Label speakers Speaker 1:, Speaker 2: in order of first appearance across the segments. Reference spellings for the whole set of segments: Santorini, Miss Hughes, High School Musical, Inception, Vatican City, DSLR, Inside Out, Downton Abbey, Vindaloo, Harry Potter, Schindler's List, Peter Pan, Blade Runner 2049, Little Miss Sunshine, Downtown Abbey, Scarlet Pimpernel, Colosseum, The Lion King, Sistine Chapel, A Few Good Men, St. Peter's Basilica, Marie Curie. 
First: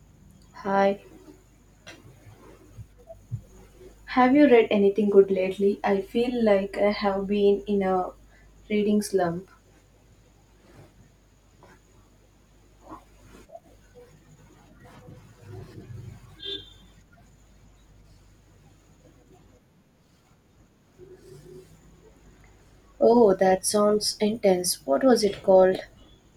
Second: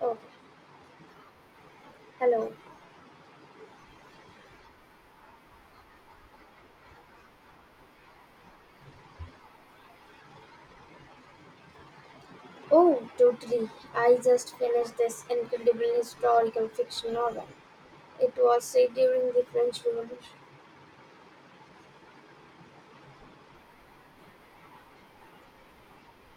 Speaker 1: Oh,
Speaker 2: Hi,
Speaker 1: hello.
Speaker 2: have you read anything good lately? I feel like I have been in a reading slump.
Speaker 1: Oh, totally. I just finished this incredible historical fiction novel. It was set during the French Revolution.
Speaker 2: Oh, that sounds intense. What was it called?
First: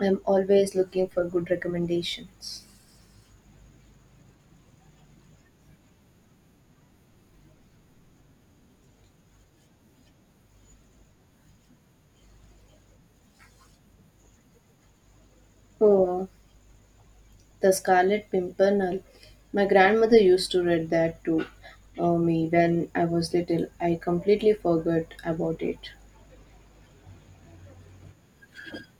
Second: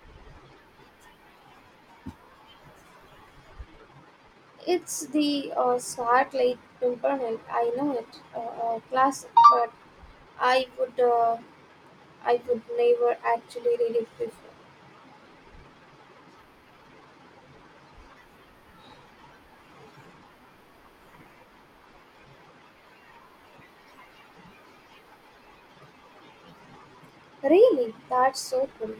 Speaker 2: I'm always looking for good recommendations.
Speaker 1: It's the Scarlet Pimpernel. I know it, a classic, but I would, uh, I would never actually read it before.
Speaker 2: Oh, The Scarlet Pimpernel. My grandmother used to read that to me when I was little. I completely forgot about it.
Speaker 1: Really, that's so cool.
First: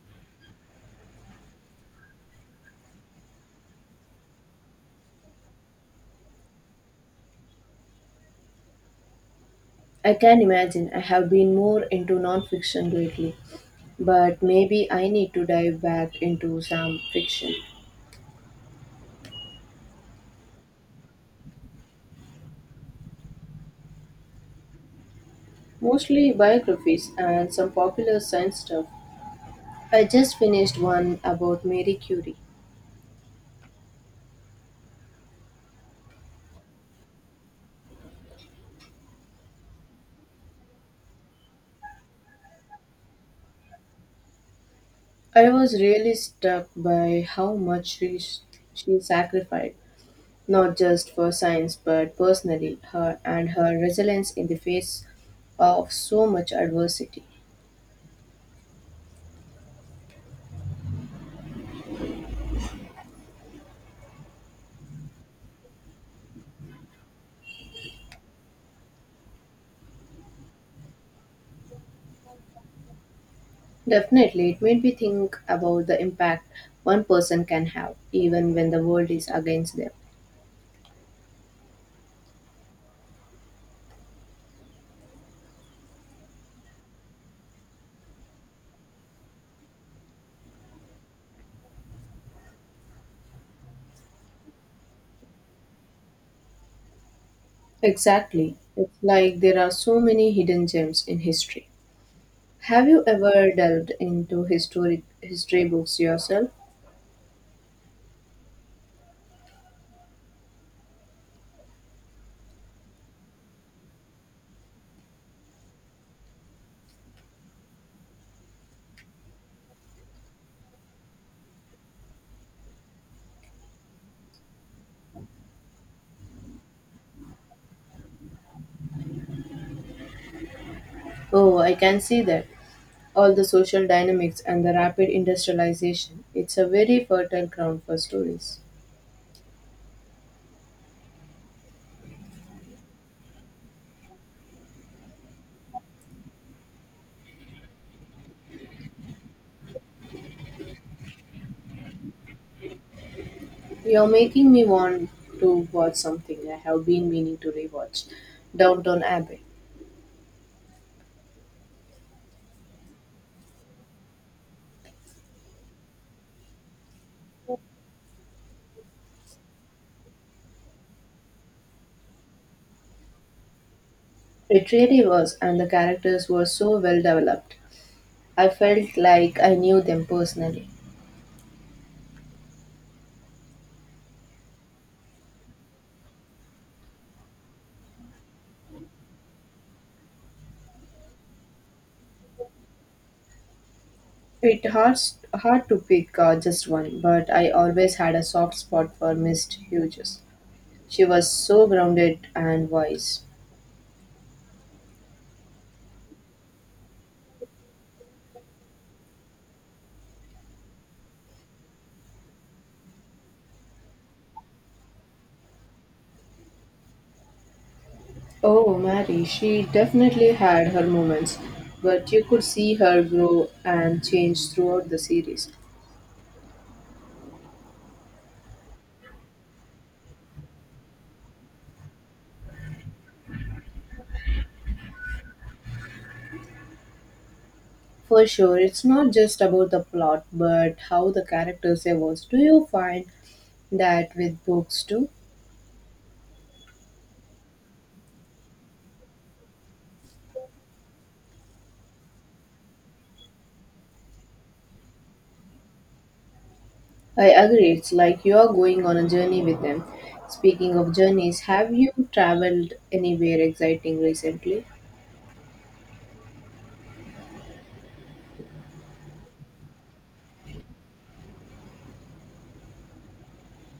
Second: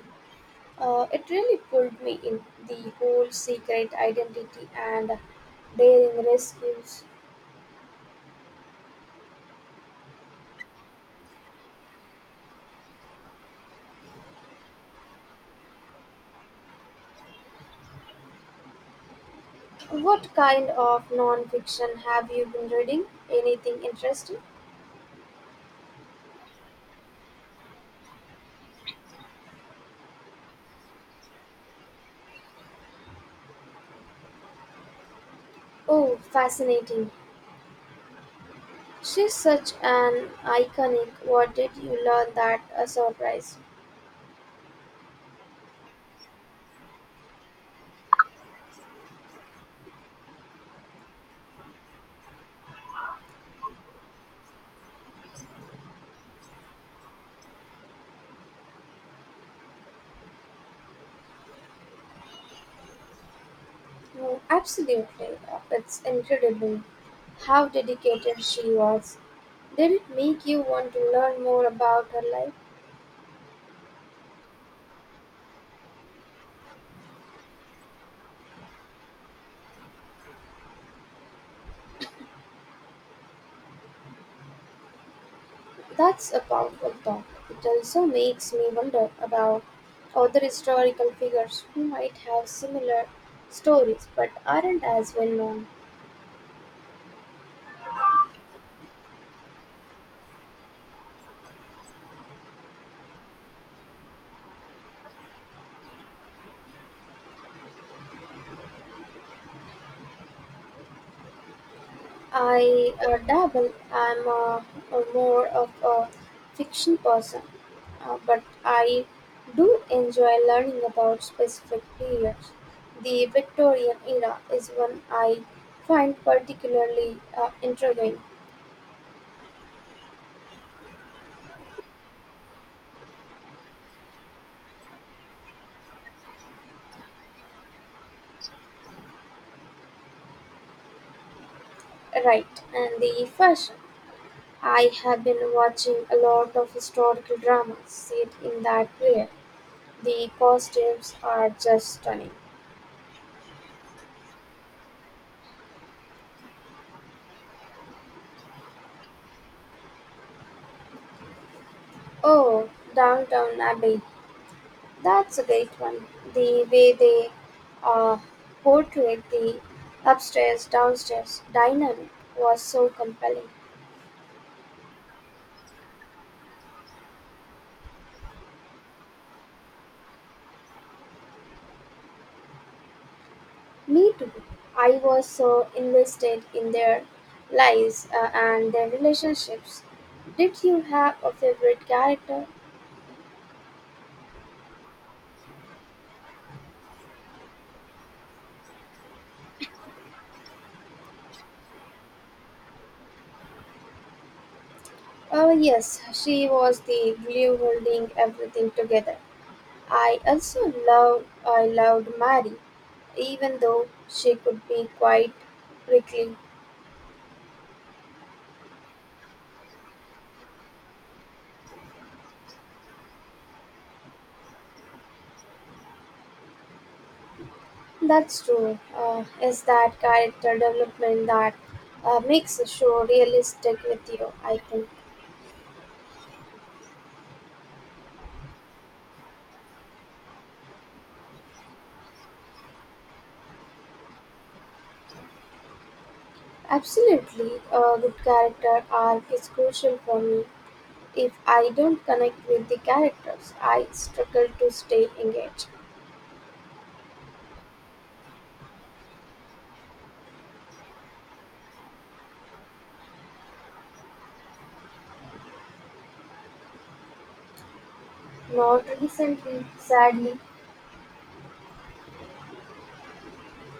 Speaker 1: It really pulled me in, the whole secret identity and daring rescues.
Speaker 2: I can imagine I have been more into non fiction lately, but maybe I need to dive back into some fiction.
Speaker 1: What kind of non-fiction have you been reading? Anything interesting?
Speaker 2: Mostly biographies and some popular science stuff. I just finished one about Marie Curie.
Speaker 1: Oh, fascinating. She's such an iconic. What did you learn that a surprise?
Speaker 2: I was really struck by how much she sacrificed, not just for science but personally, her and her resilience in the face of so much adversity.
Speaker 1: Oh, absolutely. It's incredible how dedicated she was. Did it make you want to learn more about her life?
Speaker 2: Definitely, it made me think about the impact one person can have, even when the world is against them.
Speaker 1: That's a powerful thought. It also makes me wonder about other historical figures who might have similar stories but aren't as well known.
Speaker 2: Exactly. It's like there are so many hidden gems in history. Have you ever delved into historic history books yourself?
Speaker 1: I dabble. I'm more of a fiction person, but I do enjoy learning about specific periods. The Victorian era is one I find particularly intriguing,
Speaker 2: Oh, I can see that. All the social dynamics and the rapid industrialization. It's a very fertile ground for stories.
Speaker 1: right? And the fashion. I have been watching a lot of historical dramas set in that period. The costumes are just stunning.
Speaker 2: You're making me want to watch something I have been meaning to rewatch. Downton Abbey.
Speaker 1: Oh, Downtown Abbey. That's a great one. The way they uh, portrayed the upstairs downstairs dynamic was so compelling.
Speaker 2: It really was, and the characters were so well developed. I felt like I knew them personally.
Speaker 1: Me too. I was so invested in their lives and their relationships. Did you have a favorite character?
Speaker 2: It hard, Hard to pick just one, but I always had a soft spot for Miss Hughes. She was so grounded and wise.
Speaker 1: Oh, yes, she was the glue holding everything together. I loved Mary, even though she could be quite prickly.
Speaker 2: Oh, Mary, she definitely had her moments, but you could see her grow and change throughout the series.
Speaker 1: That's true. Is that character development that makes a show realistic with you? I think
Speaker 2: For sure, it's not just about the plot, but how the characters evolve. Do you find that with books too?
Speaker 1: absolutely. A good character arc is crucial for me. If I don't connect with the characters, I struggle to stay engaged.
Speaker 2: I agree, it's like you are going on a journey with them. Speaking of journeys, have you traveled anywhere exciting recently?
Speaker 1: Not recently, sadly.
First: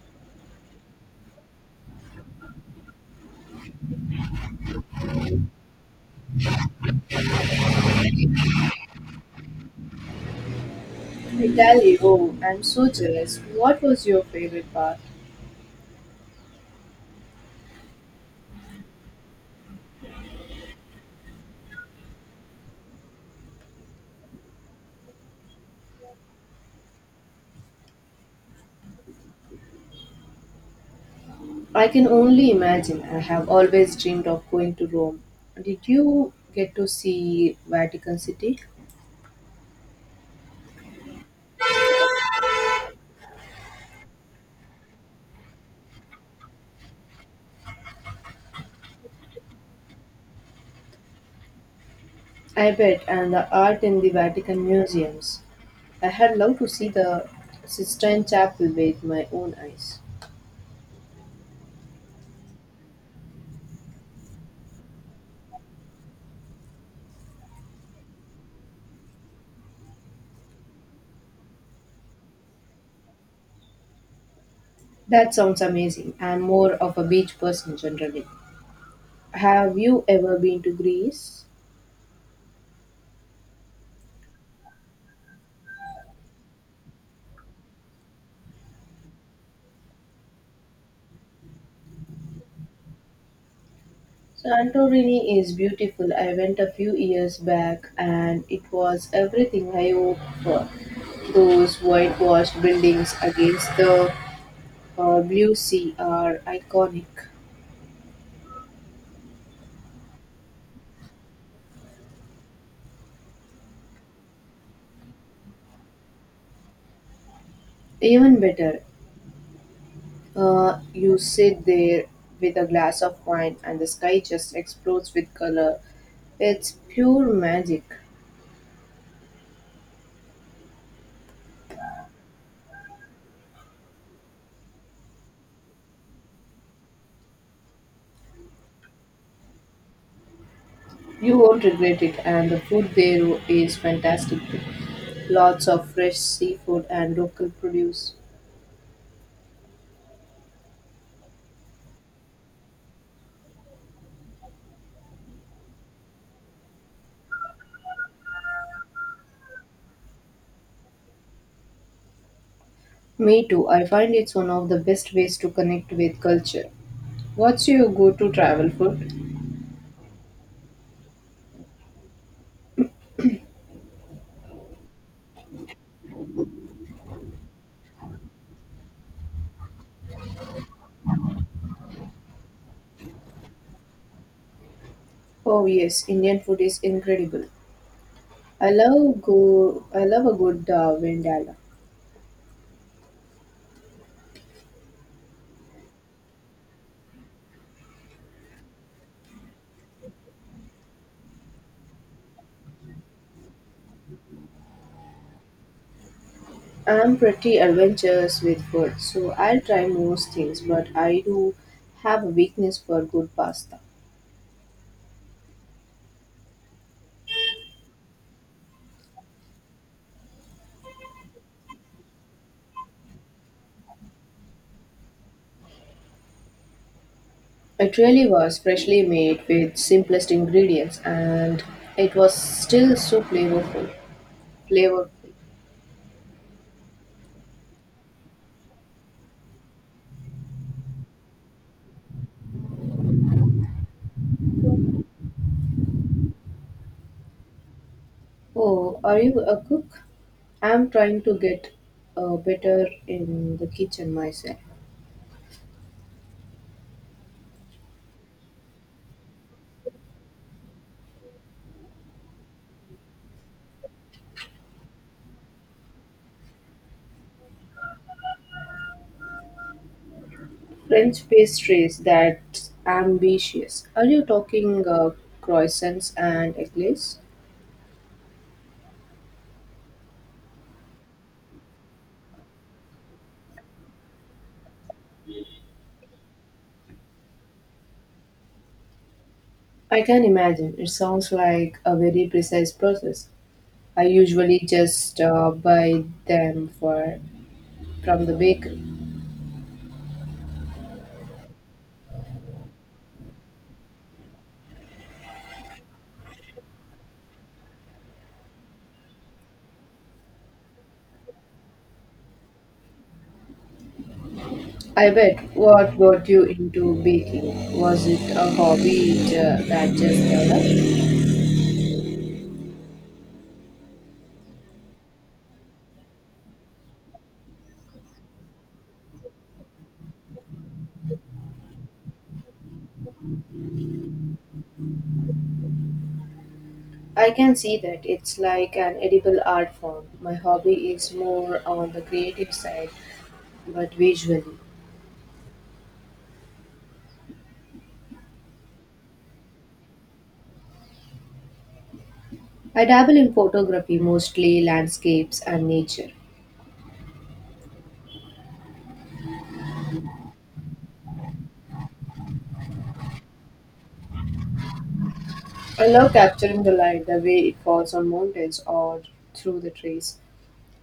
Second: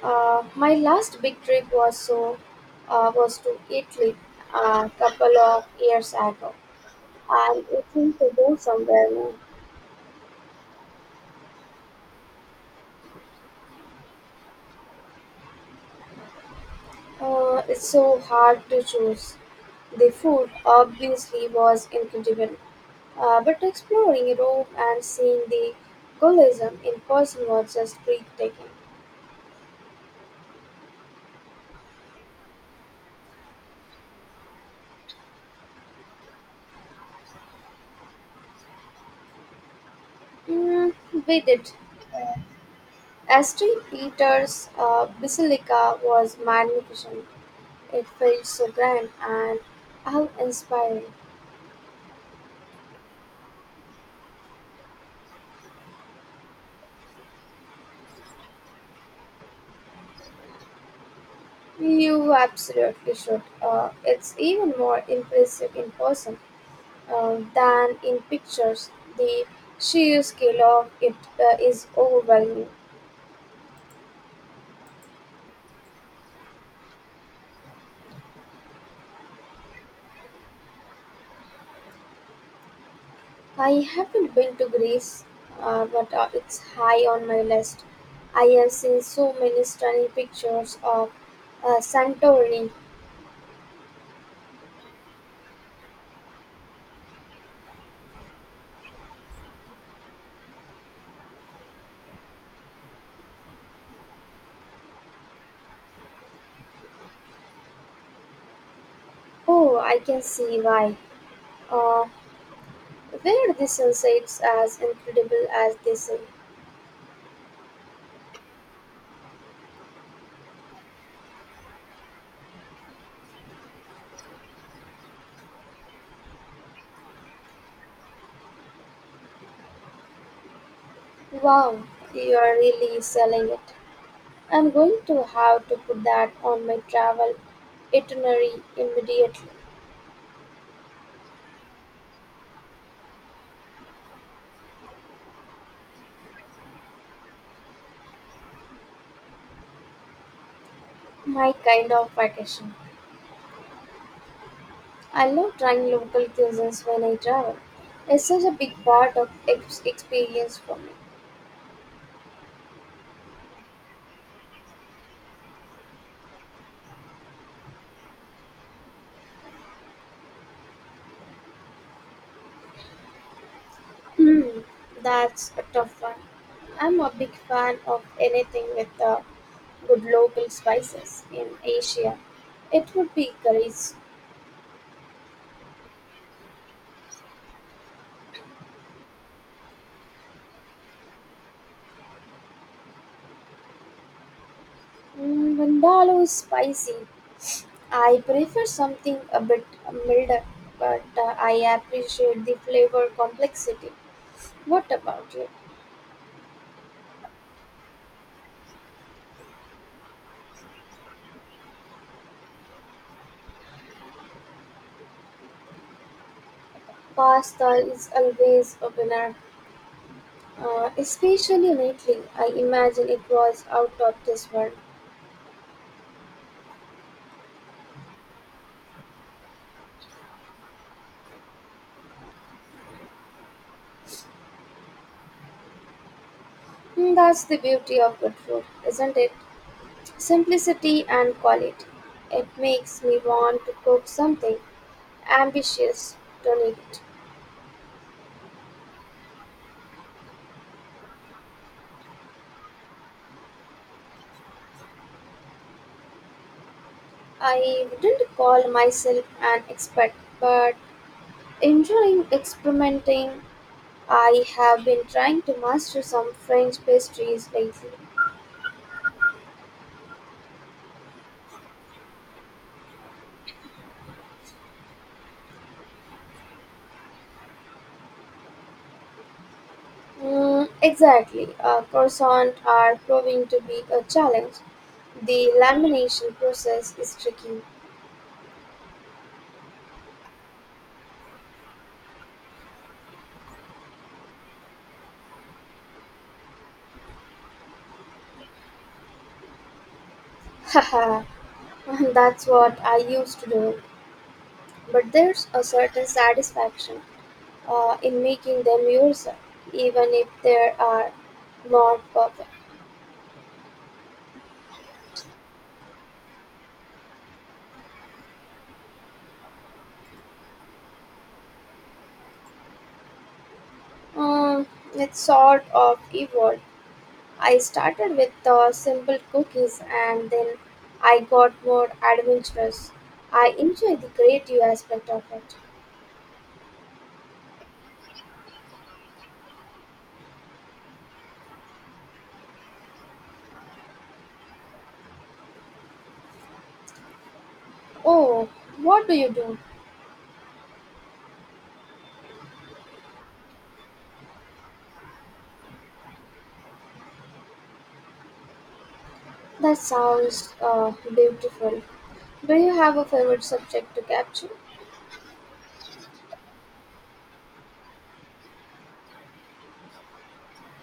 Speaker 1: My last big trip was to Italy a couple of years ago. I'm itching to go somewhere new.
Speaker 2: Italy, oh, I'm so jealous. What was your favorite part?
Speaker 1: It's so hard to choose. The food obviously was incredible, but exploring Rome and seeing the Colosseum in person was just breathtaking.
Speaker 2: I can only imagine. I have always dreamed of going to Rome. Did you get to see Vatican City?
Speaker 1: Mm, we did. As St. Peter's Basilica was magnificent. It felt so grand and awe-inspiring.
Speaker 2: I bet, and the art in the Vatican museums. I had loved to see the Sistine Chapel with my own eyes.
Speaker 1: You absolutely should. It's even more impressive in person than in pictures. The sheer scale of it is overwhelming.
Speaker 2: That sounds amazing. I'm more of a beach person generally. Have you ever been to Greece?
Speaker 1: I haven't been to Greece, but it's high on my list. I have seen so many stunning pictures of Santorini.
Speaker 2: Santorini is beautiful. I went a few years back and it was everything I hoped for. Those whitewashed buildings against the blue sea are iconic.
Speaker 1: Oh, I can see why. Uh, where the sunset's as incredible as they say.
Speaker 2: Even better, you sit there with a glass of wine and the sky just explodes with color. It's pure magic.
Speaker 1: Wow, you are really selling it. I'm going to have to put that on my travel itinerary immediately.
Speaker 2: You won't regret it, and the food there is fantastic. Too. Lots of fresh seafood and local produce.
Speaker 1: My kind of vacation. I love trying local cuisines when I travel. It's such a big part of experience for me.
Speaker 2: Me too. I find it's one of the best ways to connect with culture. What's your go-to travel food?
Speaker 1: Hmm, that's a tough one. I'm a big fan of anything with good local spices in Asia. It would be curries.
Speaker 2: Oh yes, Indian food is incredible. I love go. I love a good vendala.
Speaker 1: Mm, Vindaloo is spicy. I prefer something a bit milder, but I appreciate the flavor complexity. What about you?
Speaker 2: I'm pretty adventurous with food, so I'll try most things. But I do have a weakness for good pasta.
Speaker 1: Pasta is always a winner. Especially lately, I imagine it was out of this world.
Speaker 2: It really was freshly made with simplest ingredients, and it was still so flavorful. Flavorful.
Speaker 1: Hmm, that's the beauty of good food, isn't it? Simplicity and quality. It makes me want to cook something ambitious, tonight.
Speaker 2: Oh, are you a cook? I'm trying to get better in the kitchen myself.
Speaker 1: I wouldn't call myself an expert, but enjoying experimenting. I have been trying to master some French pastries lately.
Speaker 2: French pastries that's ambitious. Are you talking croissants and eclairs?
Speaker 1: Mm, exactly. Croissants are proving to be a challenge. The lamination process is tricky.
Speaker 2: I can imagine. It sounds like a very precise process. I usually just buy them for from the bakery.
Speaker 1: Haha, that's what I used to do. But there's a certain satisfaction in making them yourself, even if they are not perfect.
Speaker 2: I bet. What got you into baking? Was it a hobby that just developed?
Speaker 1: Um, it's sort of evolved. I started with simple cookies and then I got more adventurous. I enjoy the creative aspect of it.
Speaker 2: I can see that it's like an edible art form. My hobby is more on the creative side, but visually.
Speaker 1: Oh, what do you do?
Speaker 2: I dabble in photography, mostly landscapes and nature.
Speaker 1: That sounds beautiful. Do you have a favorite subject to capture?
Speaker 2: I love capturing the light, the way it falls on mountains or through the trees.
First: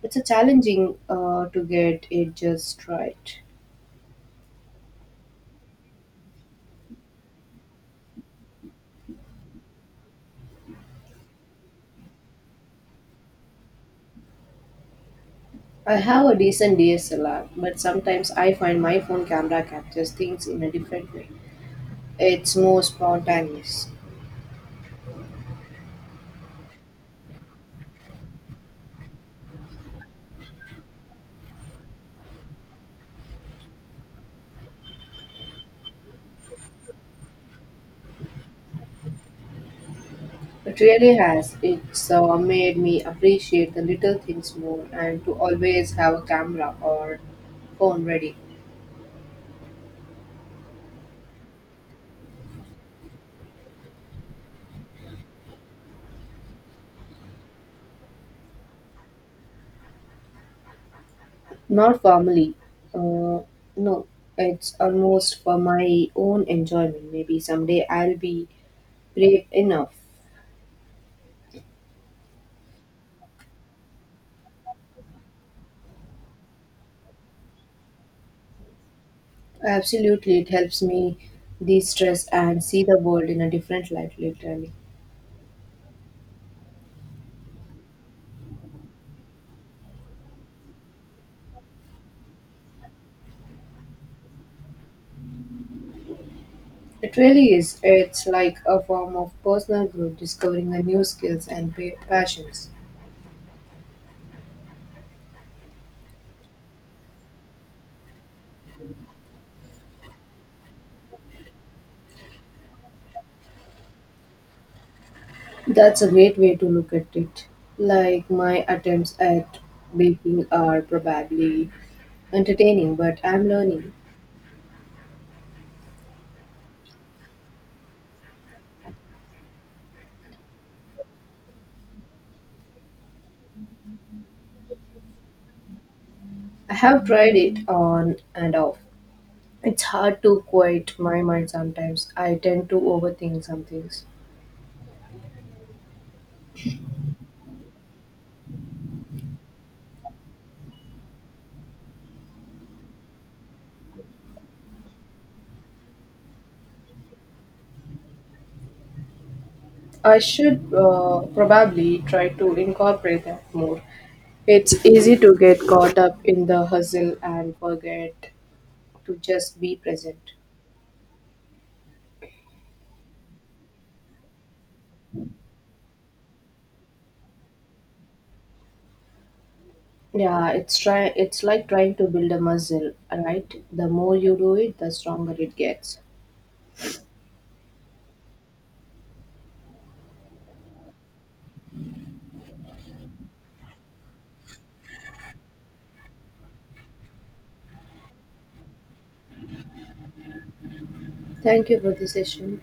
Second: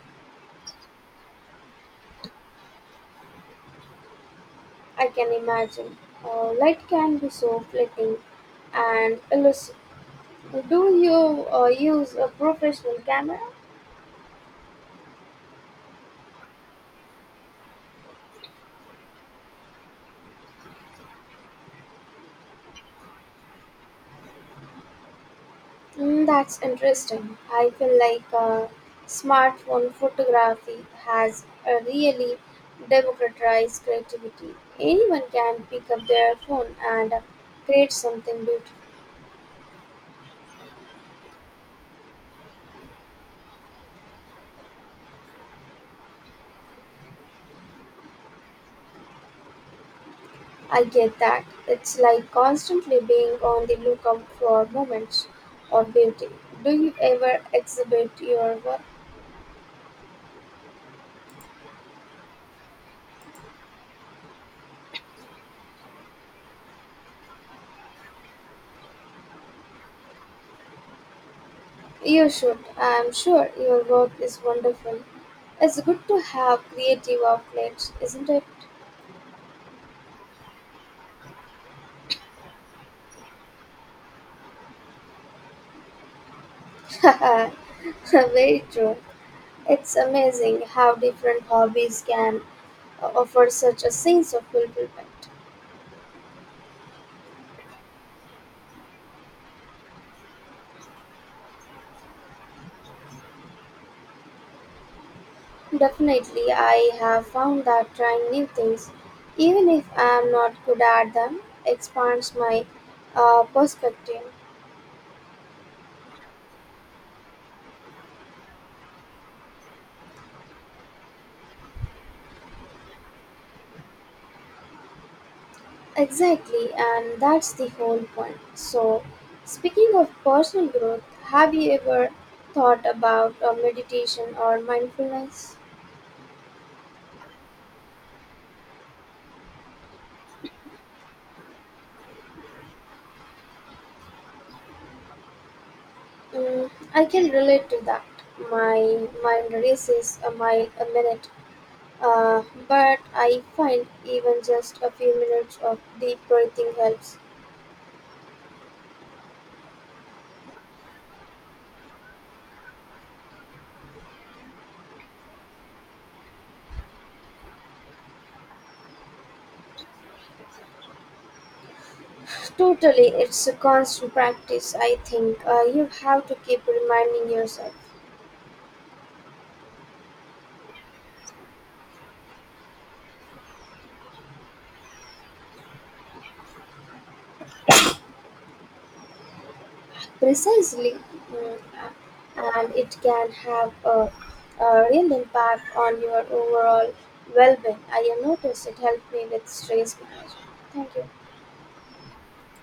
Speaker 2: It's a challenging to get it just right.
Speaker 1: I can imagine. Light can be so fleeting and elusive. Do you use a professional camera?
Speaker 2: I have a decent DSLR, but sometimes I find my phone camera captures things in a different way. It's more spontaneous.
Speaker 1: Mm, that's interesting. I feel like smartphone photography has really democratized creativity. Anyone can pick up their phone and create something beautiful.
Speaker 2: It really has. It's made me appreciate the little things more and to always have a camera or phone ready.
Speaker 1: I get that. It's like constantly being on the lookout for moments of beauty. Do you ever exhibit your work?
Speaker 2: Not formally. Uh, no, it's almost for my own enjoyment. Maybe someday I'll be brave enough.
Speaker 1: You should. I'm sure your work is wonderful. It's good to have creative outlets, isn't it?
Speaker 2: Absolutely, it helps me de stress and see the world in a different light, literally.
Speaker 1: Very true. It's amazing how different hobbies can offer such a sense of fulfillment.
Speaker 2: It really is. It's like a form of personal growth, discovering the new skills and passions.
Speaker 1: Definitely, I have found that trying new things, even if I am not good at them, expands my perspective.
Speaker 2: That's a great way to look at it. Like my attempts at baking are probably entertaining, but I'm learning.
Speaker 1: Exactly, and that's the whole point. So, speaking of personal growth, have you ever thought about meditation or mindfulness?
Speaker 2: I have tried it on and off. It's hard to quiet my mind sometimes. I tend to overthink some things.
Speaker 1: Mm, I can relate to that. My mind races a mile a minute, uh, but I find even just a few minutes of deep breathing helps.
Speaker 2: I should probably try to incorporate that more. It's easy to get caught up in the hustle and forget to just be present.
Speaker 1: Totally, it's a constant practice, I think. You have to keep reminding yourself.
Speaker 2: Yeah, it's try it's like trying to build a muscle, right? The more you do it, the stronger it gets.
Speaker 1: Precisely, mm, and it can have a real impact on your overall well being. I have noticed it helped me with stress management. Thank you.
Speaker 2: Thank you for the session.